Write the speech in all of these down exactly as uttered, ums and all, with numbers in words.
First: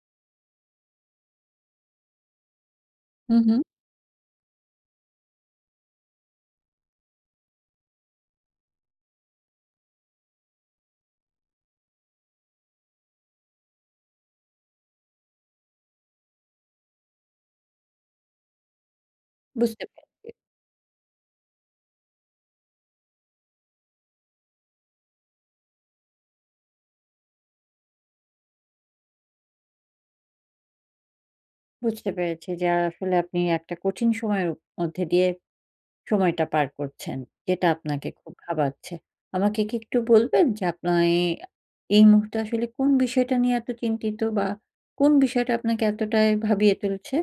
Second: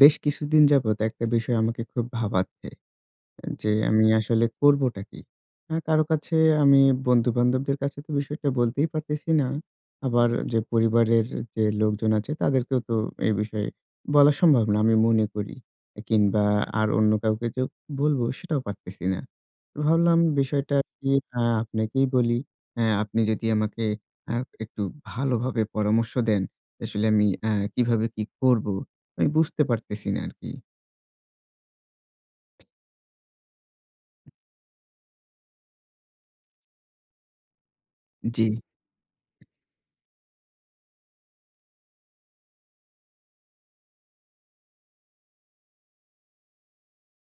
বেশ কিছুদিন যাবৎ একটা বিষয় আমাকে খুব ভাবাচ্ছে। হু, এ হু। যে আমি আসলে করবোটা কি? আ কারো কাছে আমি বন্ধু-বান্ধবদের কাছে তো বিষয়টা বলতেই পারতেছি না। আবার যে পরিবারের যে লোকজন আছে তাদেরকেও তো এই বিষয়ে বলা সম্ভব না, আমি মনে করি। এ কিংবা, আর অন্য কাউকে যে বলবো সেটাও পারতেছি না। বুঝতে ভাবলাম পেরেছি। বিষয়টা কি আ আপনাকেই বলি। অ্যা আপনি যদি আমাকে আ একটু ভালোভাবে পরামর্শ দেন, আসলে আমি আ কিভাবে কি করবো? আমি বুঝতে পারতেছি না আরকি। বুঝতে পেরেছি যে, আ আসলে আপনি একটা কঠিন সময়ের মধ্যে দিয়ে সময়টা পার করছেন। যেটা আপনাকে খুব জি। ভাবাচ্ছে। আমাকে কি একটু বলবেন যে, আপনার এই এই মুহূর্তে আসলে কোন বিষয়টা নিয়ে এত চিন্তিত? বা, কোন বিষয়টা আপনাকে এতটাই ভাবিয়ে তুলছে?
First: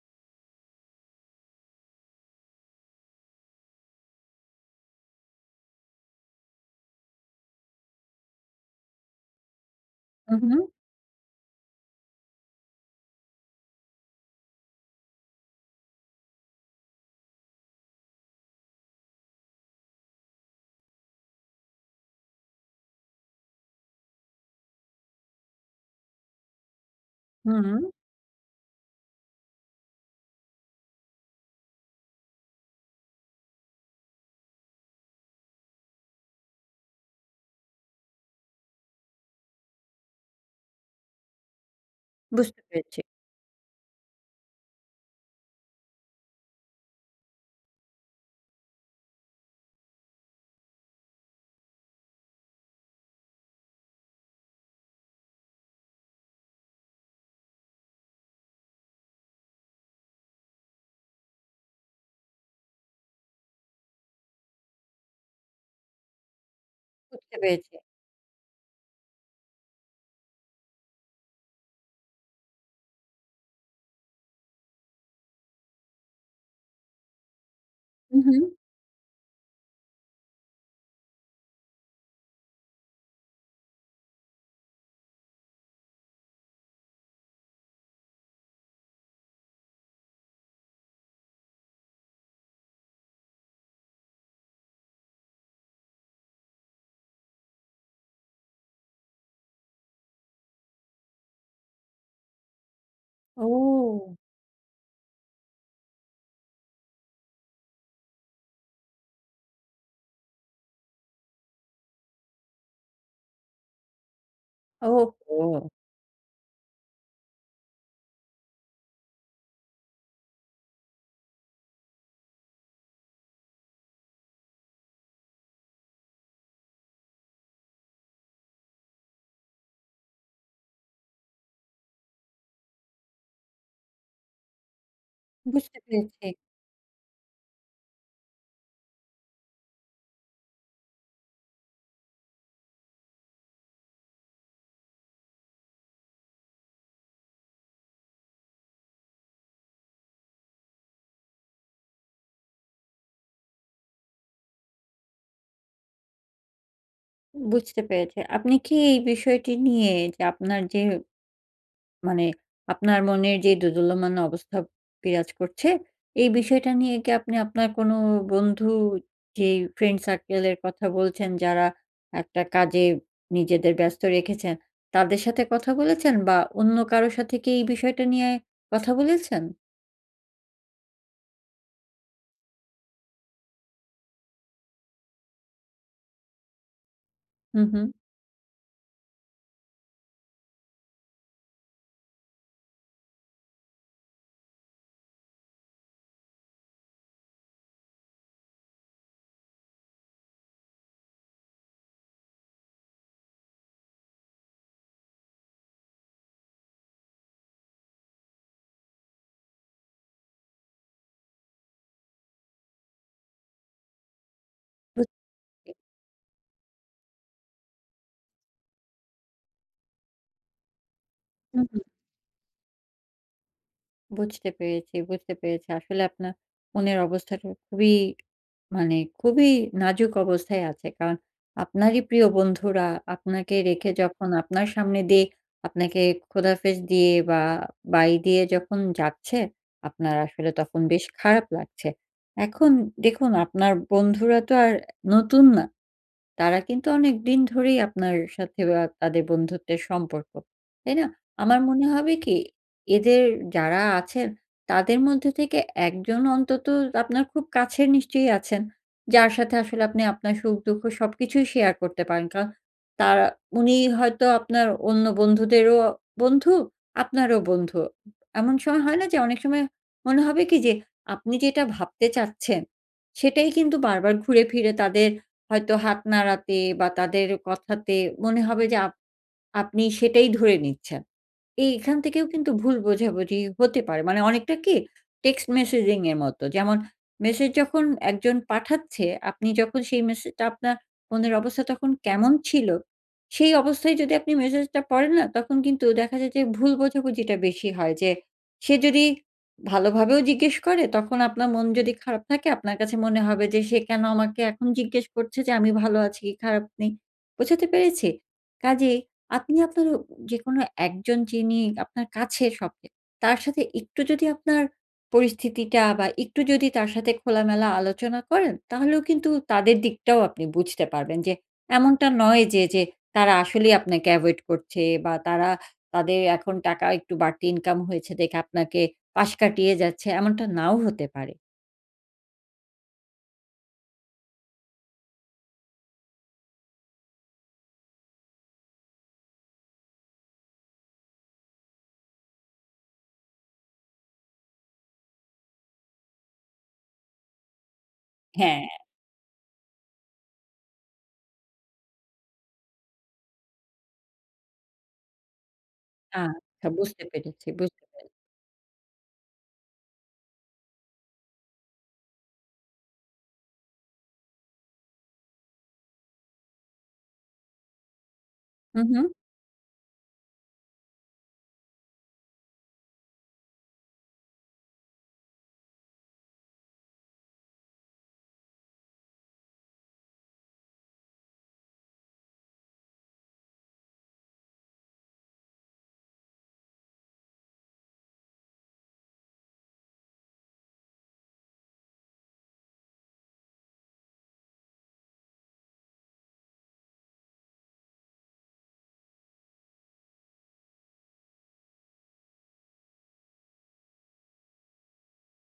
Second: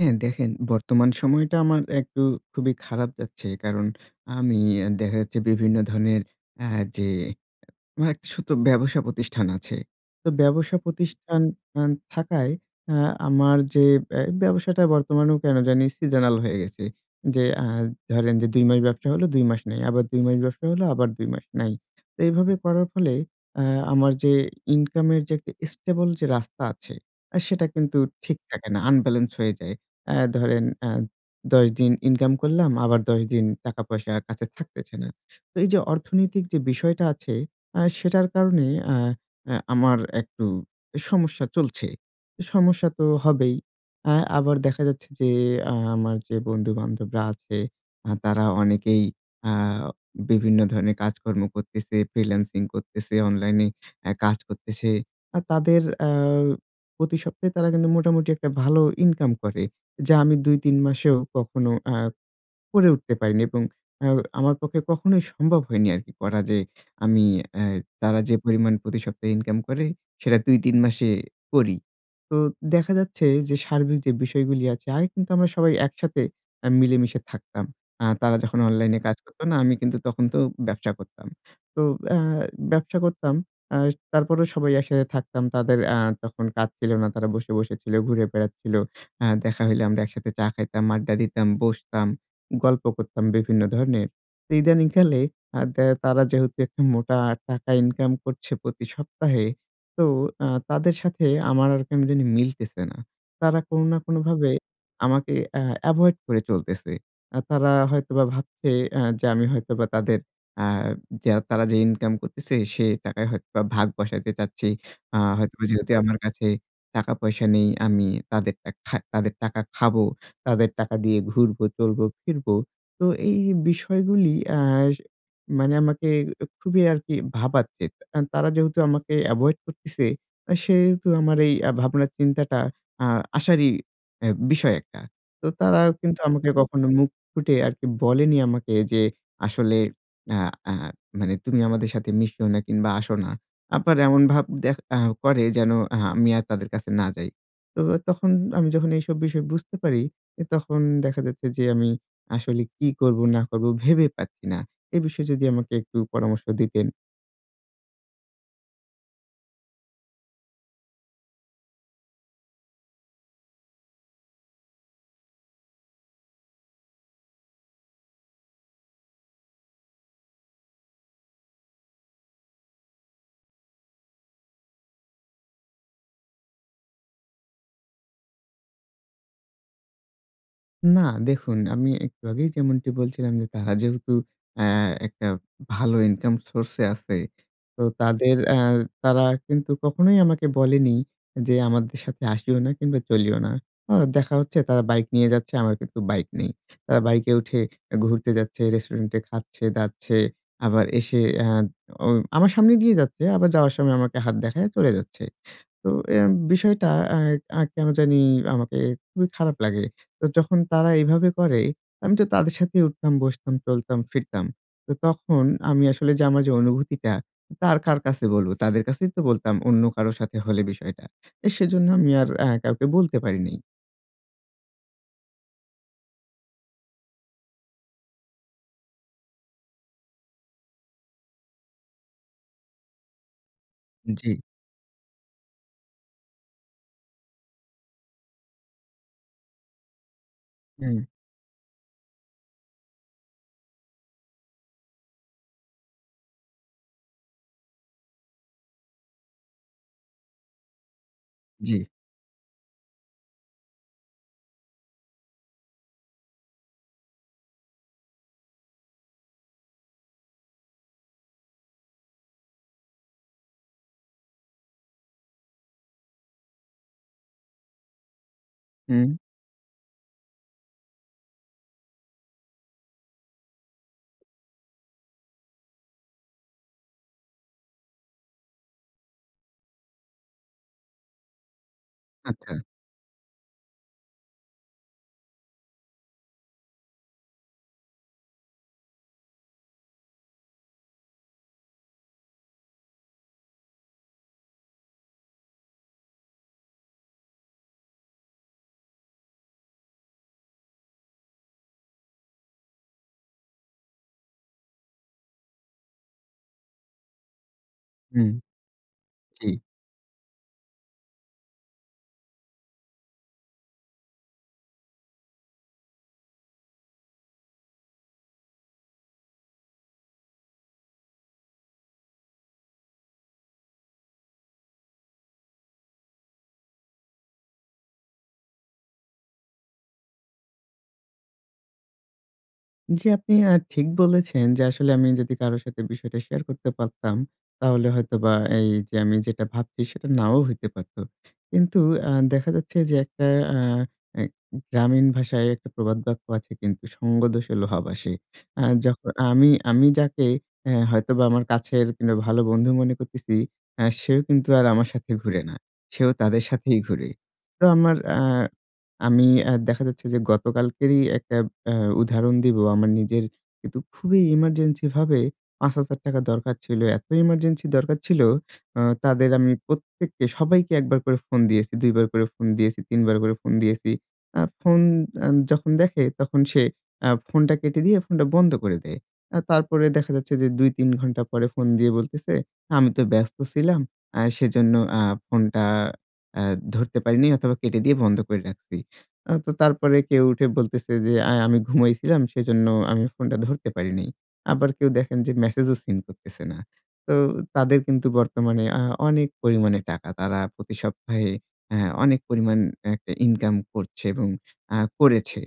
হ্যাঁ, দেখেন বর্তমান সময়টা আমার একটু খুবই খারাপ যাচ্ছে। কারণ, আমি এ দেখা যাচ্ছে বিভিন্ন ধরনের আ যে এ আমার একটা ছোট্ট ব্যবসা প্রতিষ্ঠান আছে। তো হু, হু। ব্যবসা প্রতিষ্ঠান আন থাকায় অ্যা আমার যে বে ব্যবসাটা বর্তমানেও কেন জানি seasonal হয়ে গেছে। যে আ ধরেন যে, দুই মাস ব্যবসা হলো, দুই মাস নাই। আবার দুই মাস ব্যবসা হলো, আবার দুই মাস নাই। তো এইভাবে করার ফলে আ আমার যে ইনকামের যে একটা stable যে রাস্তা আছে, এ সেটা হুম। কিন্তু ঠিক থাকে না, unbalance হয়ে যায়। অ্যা ধরেন আ দশ দিন ইনকাম করলাম, আবার দশ দিন টাকা-পয়সা কাছে থাকতেছে না। তো এইযে অর্থনৈতিক যে বিষয়টা আছে, অ্যা সেটার কারণে অ্যা আ আমার একটু সমস্যা চলছে। বুঝতে সমস্যা পেরেছি। তো হবেই। অ্যা আবার দেখা যাচ্ছে যে, আ আমার যে বন্ধু-বান্ধবরা আছে, আ তারা অনেকেই আ বিভিন্ন ধরনের কাজকর্ম করতেছে, ফ্রিল্যান্সিং করতেছে, অনলাইনে অ্যা কাজ করতেছে। আর তাদের অ্যা প্রতি সপ্তাহে তারা কিন্তু মোটামুটি একটা ভালো ইনকাম করে। যা আমি দুই-তিন মাসেও কখনো অ্যা করে উঠতে পারিনি এবং অ্যা আমার পক্ষে কখনোই সম্ভব হয়নি আরকি করা যে, আমি বুঝতে অ্যা পেরেছি। তারা যে পরিমাণ প্রতি সপ্তাহে ইনকাম করে সেটা দুই-তিন মাসে করি। তো দেখা যাচ্ছে যে, সার্বিক যে বিষয়গুলি আছে আগে কিন্তু আমরা সবাই একসাথে আ মিলেমিশে থাকতাম। আ হু, তারা হু। যখন অনলাইনে কাজ করতো না, আমি কিন্তু তখন তো ব্যবসা করতাম। তো অ্যা ব্যবসা করতাম অ্যা তারপরও সবাই একসাথে থাকতাম। তাদের অ্যা তখন কাজ ছিল না। তারা বসে, বসেছিল, ঘুরে বেড়াচ্ছিল। অ্যা দেখা হইলে আমরা একসাথে চা খাইতাম, আড্ডা দিতাম, বসতাম, গল্প করতাম বিভিন্ন ধরনের। তো ইদানীং কালে আ দে তারা যেহেতু একটা মোটা টাকা ইনকাম করছে প্রতি সপ্তাহে, তো আ তাদের সাথে আমার আর কেন জানি মিলতেছে না। তারা কোন না ও! কোনভাবে আমাকে অ্যা এভয়েড করে চলতেছে। অ্যা তারা হয়তোবা ভাবছে অ্যা যে আমি হয়তোবা তাদের অ্যা যে তারা যে ইনকাম করতেছে সে টাকায় হয়তোবা ভাগ বসাতে চাচ্ছি। আ হয়তোবা ওহহো! যেহেতু আমার কাছে টাকা-পয়সা নেই, আমি তাদেরটা খা তাদের টাকা খাবো, তাদের টাকা দিয়ে ঘুরবো, চলবো, ফিরবো। তো এ এই বিষয়গুলি অ্যাস মানে আমাকে উ খুবই আরকি ভাবাচ্ছে। আন তারা যেহেতু আমাকে এভয়েড করতেছে, আ সেহেতু আমার এই ভাবনা-চিন্তাটা আ আসারই এ বিষয় একটা। তো বুঝতে তারাও কিন্তু পেরেছি। আমাকে কখনো মুখ ফুটে আরকি বলেনি আমাকে যে আসলে আ আ মানে, "তুমি আমাদের সাথে মিশিও না কিংবা আসো না।" আবার এমন ভাব দেখ আ করে যেন আ আমি আর তাদের কাছে না যাই। তো আ তখন আমি যখন এইসব বিষয় বুঝতে পারি, এ তখন দেখা যাচ্ছে যে, আমি আসলে কি করবো না করবো, ভেবে পাচ্ছি না। এ বিষয়ে যদি আমাকে একটু পরামর্শ দিতেন। উ বুঝতে পেরেছি। আপনি কি এই বিষয়টি নিয়ে যে, আপনার যে মানে আপনার মনের যে দোদুল্যমান অবস্থা বিরাজ করছে, এই বিষয়টা নিয়ে কি আপনি আপনার কোন বন্ধু যে ফ্রেন্ড সার্কেল এর কথা বলছেন, যারা একটা কাজে নিজেদের ব্যস্ত রেখেছেন তাদের সাথে কথা বলেছেন, বা অন্য কারো সাথে কি এই বিষয়টা নিয়ে কথা বলেছেন? না, দেখুন আমি একটু আগেই যেমনটি বলছিলাম যে তারা যেহেতু অ্যা একটা ভালো ইনকাম সোর্সে আছে। হুম, তো হুম। তাদের অ্যা তারা কিন্তু কখনোই আমাকে বলেনি যে আমাদের সাথে আসিও না কিংবা চলিও না। অ দেখা হচ্ছে তারা বাইক নিয়ে যাচ্ছে, আমার কিন্তু বাইক নেই। তারা বাইকে উঠে এ ঘুরতে যাচ্ছে, রেস্টুরেন্টে খাচ্ছে-দাচ্ছে, আবার এসে আ ও আমার সামনে দিয়েই যাচ্ছে, আবার যাওয়ার সময় আমাকে হাত দেখাইয়া চলে যাচ্ছে। তো এম বিষয়টা আ আ কেনো জানি আমাকে খুবই খারাপ লাগে। তো যখন তারা এভাবে করে আমি তো তাদের সাথেই উঠতাম, বসতাম, চলতাম, ফিরতাম। তো বুঝতে তখন পেরেছি। আমি আসলে যে আমার যে অনুভূতিটা তা আর কার কাছে বলবো, তাদের কাছেই তো বলতাম অন্য কারো সাথে হলে বিষয়টা। এ হুম, হুম। সেজন্য আমি আর আ কাউকে বলতে পারি নি। বুঝতে পেরেছি, বুঝতে পেরেছি। আসলে আপনার মনের অবস্থাটা খুবই, মানে খুবই নাজুক অবস্থায় আছে। কারণ আপনারই প্রিয় বন্ধুরা আপনাকে রেখে যখন জি। আপনার সামনে দিয়ে আপনাকে খোদাফেজ দিয়ে বা বাই দিয়ে যখন যাচ্ছে। আপনার আসলে তখন বেশ হুম। খারাপ লাগছে। এখন দেখুন, আপনার বন্ধুরা তো আর নতুন না। তারা কিন্তু অনেকদিন ধরেই আপনার সাথে বা তাদের বন্ধুত্বের সম্পর্ক। তাই না? আমার মনে জি। হবে কি, এদের যারা আছেন তাদের মধ্য থেকে এক জন অন্তত আপনার খুব কাছের নিশ্চয়ই আছেন। যার সাথে আসলে আপনি আপনার সুখ-দুঃখ সবকিছুই শেয়ার করতে পারেন। কারণ তারা উনি হয়তো আপনার অন্য বন্ধুদেরও বন্ধু, আপনারও বন্ধু। এমন স হয় না? হুম। যে অনেক সময়, মনে হবে কি যে আপনি যেটা ভাবতে চাচ্ছেন সেটাই কিন্তু বারবার ঘুরে ফিরে তাদের হয়তো হাত নাড়াতে বা তাদের কথাতে মনে হবে যে, আপ আপনি সেটাই ধরে নিচ্ছেন। এই এখান থেকেও কিন্তু আচ্ছা। ভুল বোঝাবুঝি হতে পারে। মানে অনেকটা কি টেক্সট-মেসেজিং এর মত। যেমন, মেসেজ যখন একজন পাঠাচ্ছে, আপনি যখন সেই মেসেজটা আপনার মনের অবস্থা তখন কেমন ছিল, সেই অবস্থায় যদি আপনি মেসেজ টা পড়েন না তখন কিন্তু দেখা যায় যে ভুল বোঝাবুঝিটা বেশি হয়। যে সে যদি ভালোভাবেও জিজ্ঞেস করে তখন আপনার মন যদি খারাপ থাকে আপনার কাছে মনে হবে যে সে কেন আমাকে এখন জিজ্ঞেস করছে যে আমি ভালো আছি কি খারাপ নেই? বোঝাতে পেরেছি? হুম কাজেই জি। আপনি আপনার যেকোনো একজন যিনি আপনার কাছে সব চেয়ে তার সাথে একটু যদি আপনার পরিস্থিতিটা বা একটু যদি তার সাথে খোলামেলা আলোচনা করেন, তাহলেও কিন্তু তাদের দিকটাও আপনি বুঝতে পারবেন। যে এমনটা নয় যে, যে তারা আসলেই আপনাকে এভয়েড করছে বা তারা তাদের এখন টাকা একটু বাড়তি ইনকাম হয়েছে দেখে আপনাকে পাশ কাটিয়ে যাচ্ছে এমনটা নাও হতে পারে। জি, আপনি আ ঠিক বলেছেন, যে আসলে আমি যদি কারো সাথে বিষয়টা শেয়ার করতে পারতাম। তাহলে হয়তোবা এই যে, আমি যেটা ভাবছি সেটা নাও হইতে পারত। কিন্তু আ দেখা যাচ্ছে যে, একটা অ্যা আ গ্রামীণ ভাষায় একটা প্রবাদ বাক্য আছে কিন্তু, "সঙ্গদোষে লোহা ভাসে।" হ্যাঁ। অ্যা যখন আমি আমি যাকে অ্যা হয়তোবা আমার কাছের, কিংবা ভালো বন্ধু মনে করতেছি, অ্যা সেও কিন্তু আর আমার সাথে ঘুরে না। সেও তাদের আচ্ছা। সাথেই বুঝতে ঘুরে। পেরেছি, তো বুঝতে আমার পেরেছি। আ আমি অ্যা দেখা যাচ্ছে যে, গতকালকেরই একটা আ উদাহরণ দিব। আমার নিজের কিন্তু খুবই ইমার্জেন্সি ভাবে, পাঁচ হাজার টাকা দরকার ছিল। এত ইমার্জেন্সি দরকার ছিল, হু, অ্যা হু। তাদের আমি প্রত্যেককে, সবাইকে এক বার করে ফোন দিয়েছি, দুই বার করে ফোন দিয়েছি, তিন বার করে ফোন দিয়েছি। আ ফোন আ যখন দেখে, তখন সে অ্যা ফোনটা কেটে দিয়ে, ফোনটা বন্ধ করে দেয়। অ্যা তারপরে দেখা যাচ্ছে যে, দুই-তিন ঘন্টা পরে ফোন দিয়ে বলতেছে, আমি তো ব্যস্ত ছিলাম, অ্যা সেজন্য অ্যা ফোনটা অ্যা ধরতে পারিনি অথবা কেটে দিয়ে বন্ধ করে রাখছি। তো তারপরে কেউ উঠে বলতেছে যে, অ্যা আমি ঘুমাইছিলাম, সেজন্য আমি ফোনটা ধরতে পারি নাই। আবার কেউ দেখেন যে, মেসেজও সিন করতেছে না। তো তাদের কিন্তু, বর্তমানে আ অনেক পরিমাণে টাকা। তারা প্রতি সপ্তাহে, আ অনেক পরিমাণ একটা ইনকাম করছে এবং আ করেছে।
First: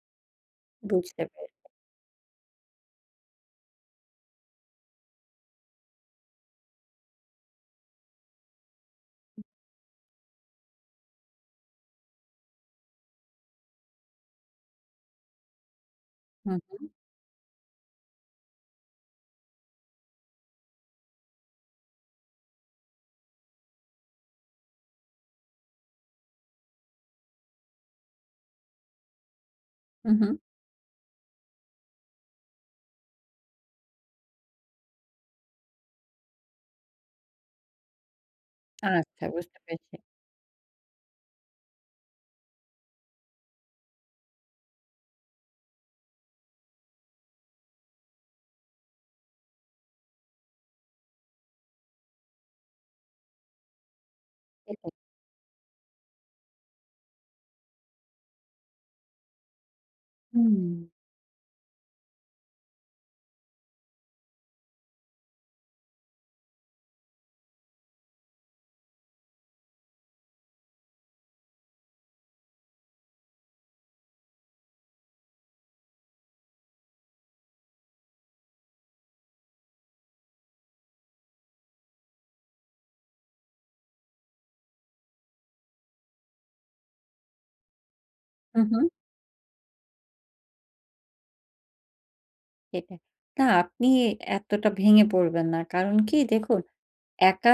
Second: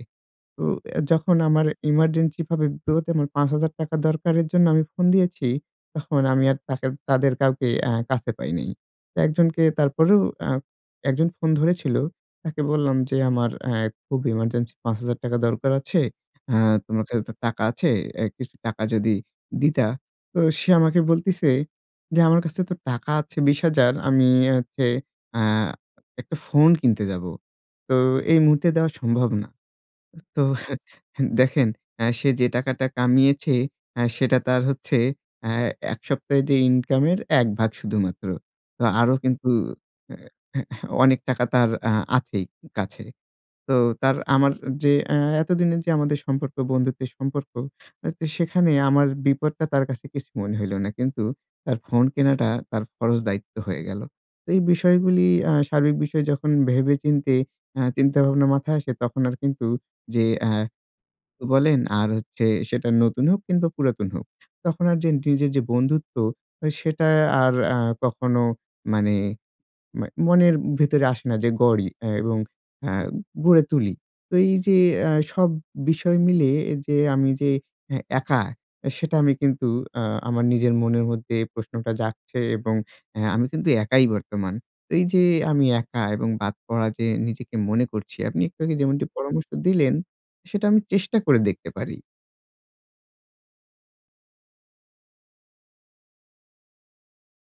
তো বুঝতে যখন পেরেছি। আমার ইমার্জেন্সি ভাবে, বিপদে আমার পাঁচ হাজার টাকা দরকারের জন্য আমি ফোন দিয়েছি, তখন আমি আর তাদের তাদের কাউকে অ্যা কাছে পাই নাই। তো একজনকে তারপরেও, অ্যা একজন ফোন ধরেছিল। তাকে বললাম যে, "আমার অ্যা খুব ইমার্জেন্সি পাঁচ হাজার টাকা দরকার আছে। হু, অ্যা হু। তোমার কাছে তো টাকা আছে, এ কিছু টাকা যদি দিতা?" তো সে আমাকে বলতিছে যে, "আমার কাছে তো টাকা আছে বিশ হাজার আমি ইয়া হচ্ছে, আ একটা ফোন কিনতে যাবো। তো এই মুহূর্তে দেওয়া সম্ভব না।" হু, হু। তো দেখেন, অ্যা সে যে টাকাটা কামিয়েছে, অ্যা সেটা তার হচ্ছে, অ্যা এক সপ্তাহে যে ইনকামের, এক ভাগ শুধুমাত্র। তো আরো আচ্ছা। কিন্তু, বুঝতে পেরেছি। অ্যা হ্য অনেক টাকা তার আ আছেই কাছে। তো তার আমার যে, এ এতদিনের যে আমাদের সম্পর্ক, বন্ধুত্বের সম্পর্ক। তো সেখানে আমার বিপদটা তার কাছে কিছু মনে হইল না। কিন্তু তার ফোন কেনাটা, তার ফরজ দায়িত্ব হয়ে গেল। তো এই হু, হু। বিষয়গুলি আ সার্বিক বিষয় যখন ভেবে চিন্তে, আ চিন্তা ভাবনা মাথায় আসে, তখন আর কিন্তু যে, অ্যা হুম। [unintelligible] বলেন আর হচ্ছে, সেটা নতুন হোক, কিংবা পুরাতন হোক। তখন আর যে নিজের যে বন্ধুত্ব, সেটা আর আ কখনো মানে, ম্যা মনের ভেতরে আসে না যে গড়ি এ এবং অ্যা গড়ে তুলি। তো এই যে, অ্যা সব বিষয় মিলে যে, আমি যে এ একা, সেটা আমি কিন্তু অ্যা আমার নিজের মনের মধ্যে প্রশ্নটা জাগছে এবং অ্যা আমি কিন্তু একাই বর্তমান। এই যে আমি একা এবং বাদ পড়া যে নিজেকে মনে করছি, আপনি হু, একটু আগে হু। যেমনটি পরামর্শ দিলেন। সেটা আমি চেষ্টা করে দেখতে পারি। সেটা, না আপনি এতটা ভেঙে পড়বেন না। কারণ কি? দেখুন একা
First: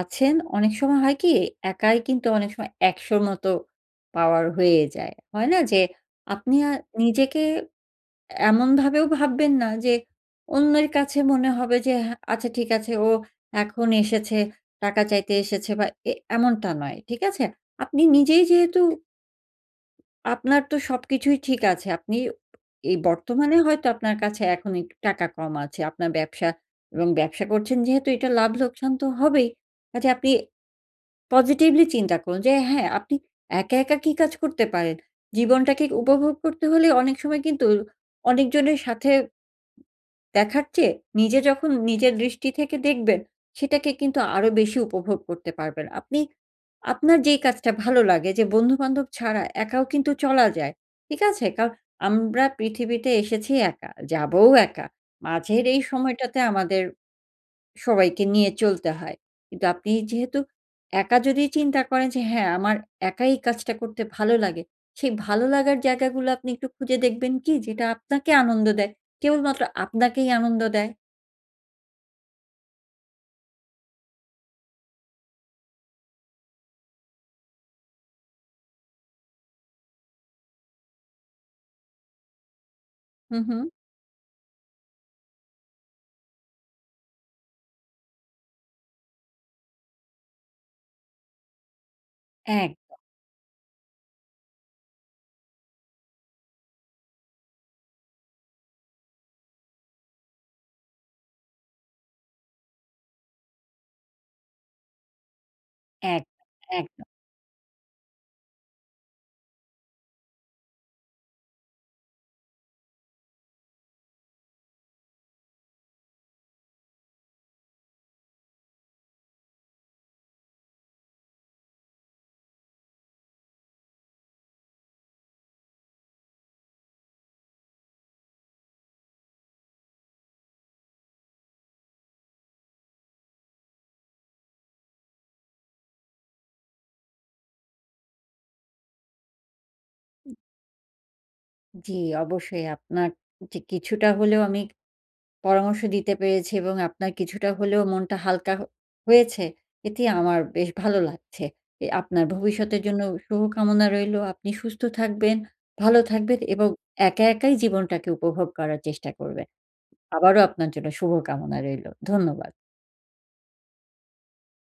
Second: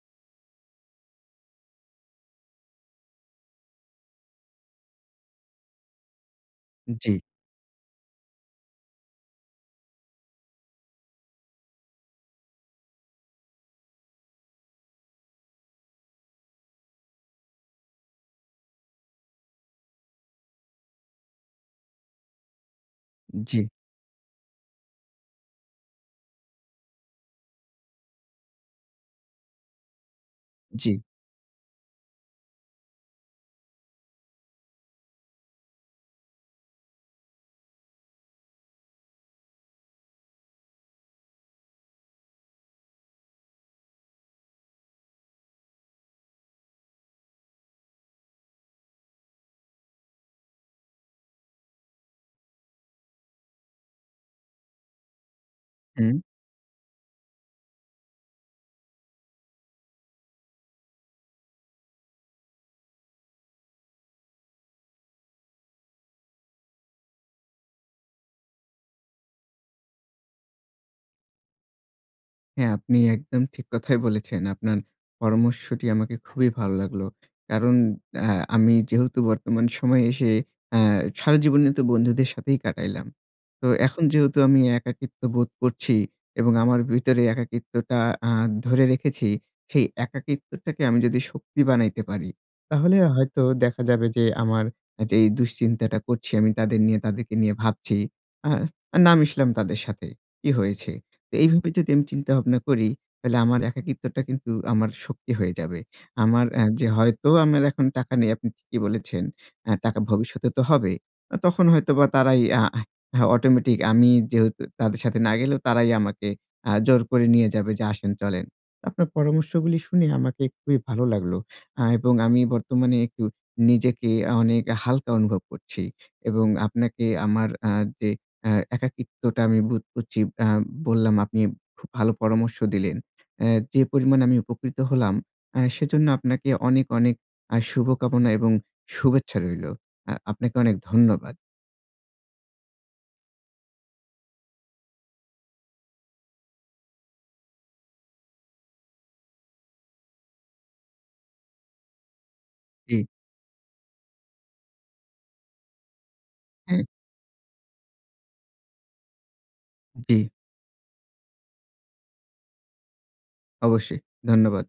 আছেন অনেক সময় হয় কি? একাই কিন্তু অনেক সময় একশ র মত পাওয়ার হয়ে যায়। হয় না? যে আপনি আর জি। নিজেকে এমনভাবেও ভাববেন না যে অন্যের কাছে মনে হবে যে "হ্যাঁ আচ্ছা ঠিক আছে ও এখন এসেছে টাকা চাইতে এসেছে বা এ এমনটা নয়।" ঠিক আছে? আপনি নিজেই যেহেতু আপনার তো সবকিছুই ঠিক আছে। আপনি এই বর্তমানে জি। হয়তো আপনার কাছে এখন একটু টাকা কম আছে। আপনার ব্যবসা এবং ব্যবসা করছেন যেহেতু এটা লাভ-লোকসান তো হবেই। কাজেই আপনি জি। পজিটিভলি চিন্তা করুন যে হ্যাঁ আপনি একা, একা কি কাজ করতে পারেন। জীবনটাকে উপভোগ করতে হলে অনেক সময় কিন্তু অনেকজনের সাথে দেখার চেয়ে নিজে যখন নিজের দৃষ্টি থেকে দেখবেন সেটাকে কিন্তু আরো বেশি উপভোগ করতে পারবেন। আপনি আপনার যেই কাজটা ভালো লাগে যে বন্ধু-বান্ধব ছাড়া একাও কিন্তু চলা যায়। ঠিক আছে? কারণ আমরা পৃথিবীতে এসেছি একা, যাবও একা। মাঝের এই হুম। সময়টাতে আমাদের সবাইকে নিয়ে চলতে হয়। কিন্তু আপনি যেহেতু একা যদি চিন্তা করেন যে হ্যাঁ আমার একাই কাজটা করতে ভালো লাগে। সেই ভালো লাগার জায়গাগুলা আপনি একটু খুঁজে দেখবেন কি? যেটা আপনাকে আনন্দ দেয়? কেবলমাত্র আপনাকেই আনন্দ দেয়? হ্যাঁ, আপনি একদম ঠিক কথাই বলেছেন। আপনার পরামর্শটি আমাকে খুবই ভালো লাগলো। কারণ অ্যা আমি যেহেতু বর্তমান সময়ে এসে অ্যা সারা জীবনই তো বন্ধুদের সাথেই কাটাইলাম। হু, তো হু। এখন যেহেতু আমি একাকিত্ব বোধ করছি এবং আমার ভিতরে একাকিত্বটা আ ধরে রেখেছি সেই একাকিত্বটাকে আমি যদি শক্তি বানাইতে পারি, তাহলে একদম। হয়তো দেখা যাবে যে আমার অ্যা যেই দুশ্চিন্তাটা করছি আমি তাদের নিয়ে তাদেরকে নিয়ে ভাবছি, আ না মিশলাম তাদের সাথে। কি হয়েছে? তো এইভাবে যদি আমি চিন্তা ভাবনা করি তাহলে আমার একাকিত্বটা কিন্তু আমার শক্তি হয়ে যাবে। একদম, আমার অ্যা যে একদম। হয়তো আমার এখন টাকা নেই আপনি ঠিকই বলেছেন। অ্যা টাকা ভবিষ্যতে তো হবে। অ তখন হয়তো বা তারাই আ হা হা অটোমেটিক আমি যেহেতু তাদের সাথে না গেলেও তারাই আমাকে আ জোর করে নিয়ে যাবে যে আসেন চলেন। আপনার পরামর্শগুলি শুনে আমাকে খুবই ভালো লাগলো। আ এবং আমি বর্তমানে একটু নিজেকে অনেক হালকা অনুভব করছি। এবং আপনাকে আমার আ যে অ্যা একাকিত্বটা আমি বোধ করছি আম বললাম আপনি খুব ভালো পরামর্শ দিলেন। অ্যা যে পরিমাণে আমি উপকৃত হলাম আ সেজন্য আপনাকে অনেক, অনেক আ শুভকামনা এবং শুভেচ্ছা রইলো। আ আপনাকে অনেক ধন্যবাদ। জি, অবশ্যই আপনার য কিছুটা হলেও আমি পরামর্শ দিতে পেরেছি এবং আপনার কিছুটা হলেও মনটা হালকা হ হয়েছে। এটি আমার বেশ ভালো লাগছে। অ্যা আপনার ভবিষ্যতের জন্য জি। শুভ কামনা রইলো। আপনি সুস্থ থাকবেন, ভালো থাকবেন এবং হুম। একা একাই জীবনটাকে উপভোগ করার চেষ্টা করবেন। জি। আবারো আপনার জন্য শুভ কামনা রইলো। ধন্যবাদ। অবশ্যই। ধন্যবাদ।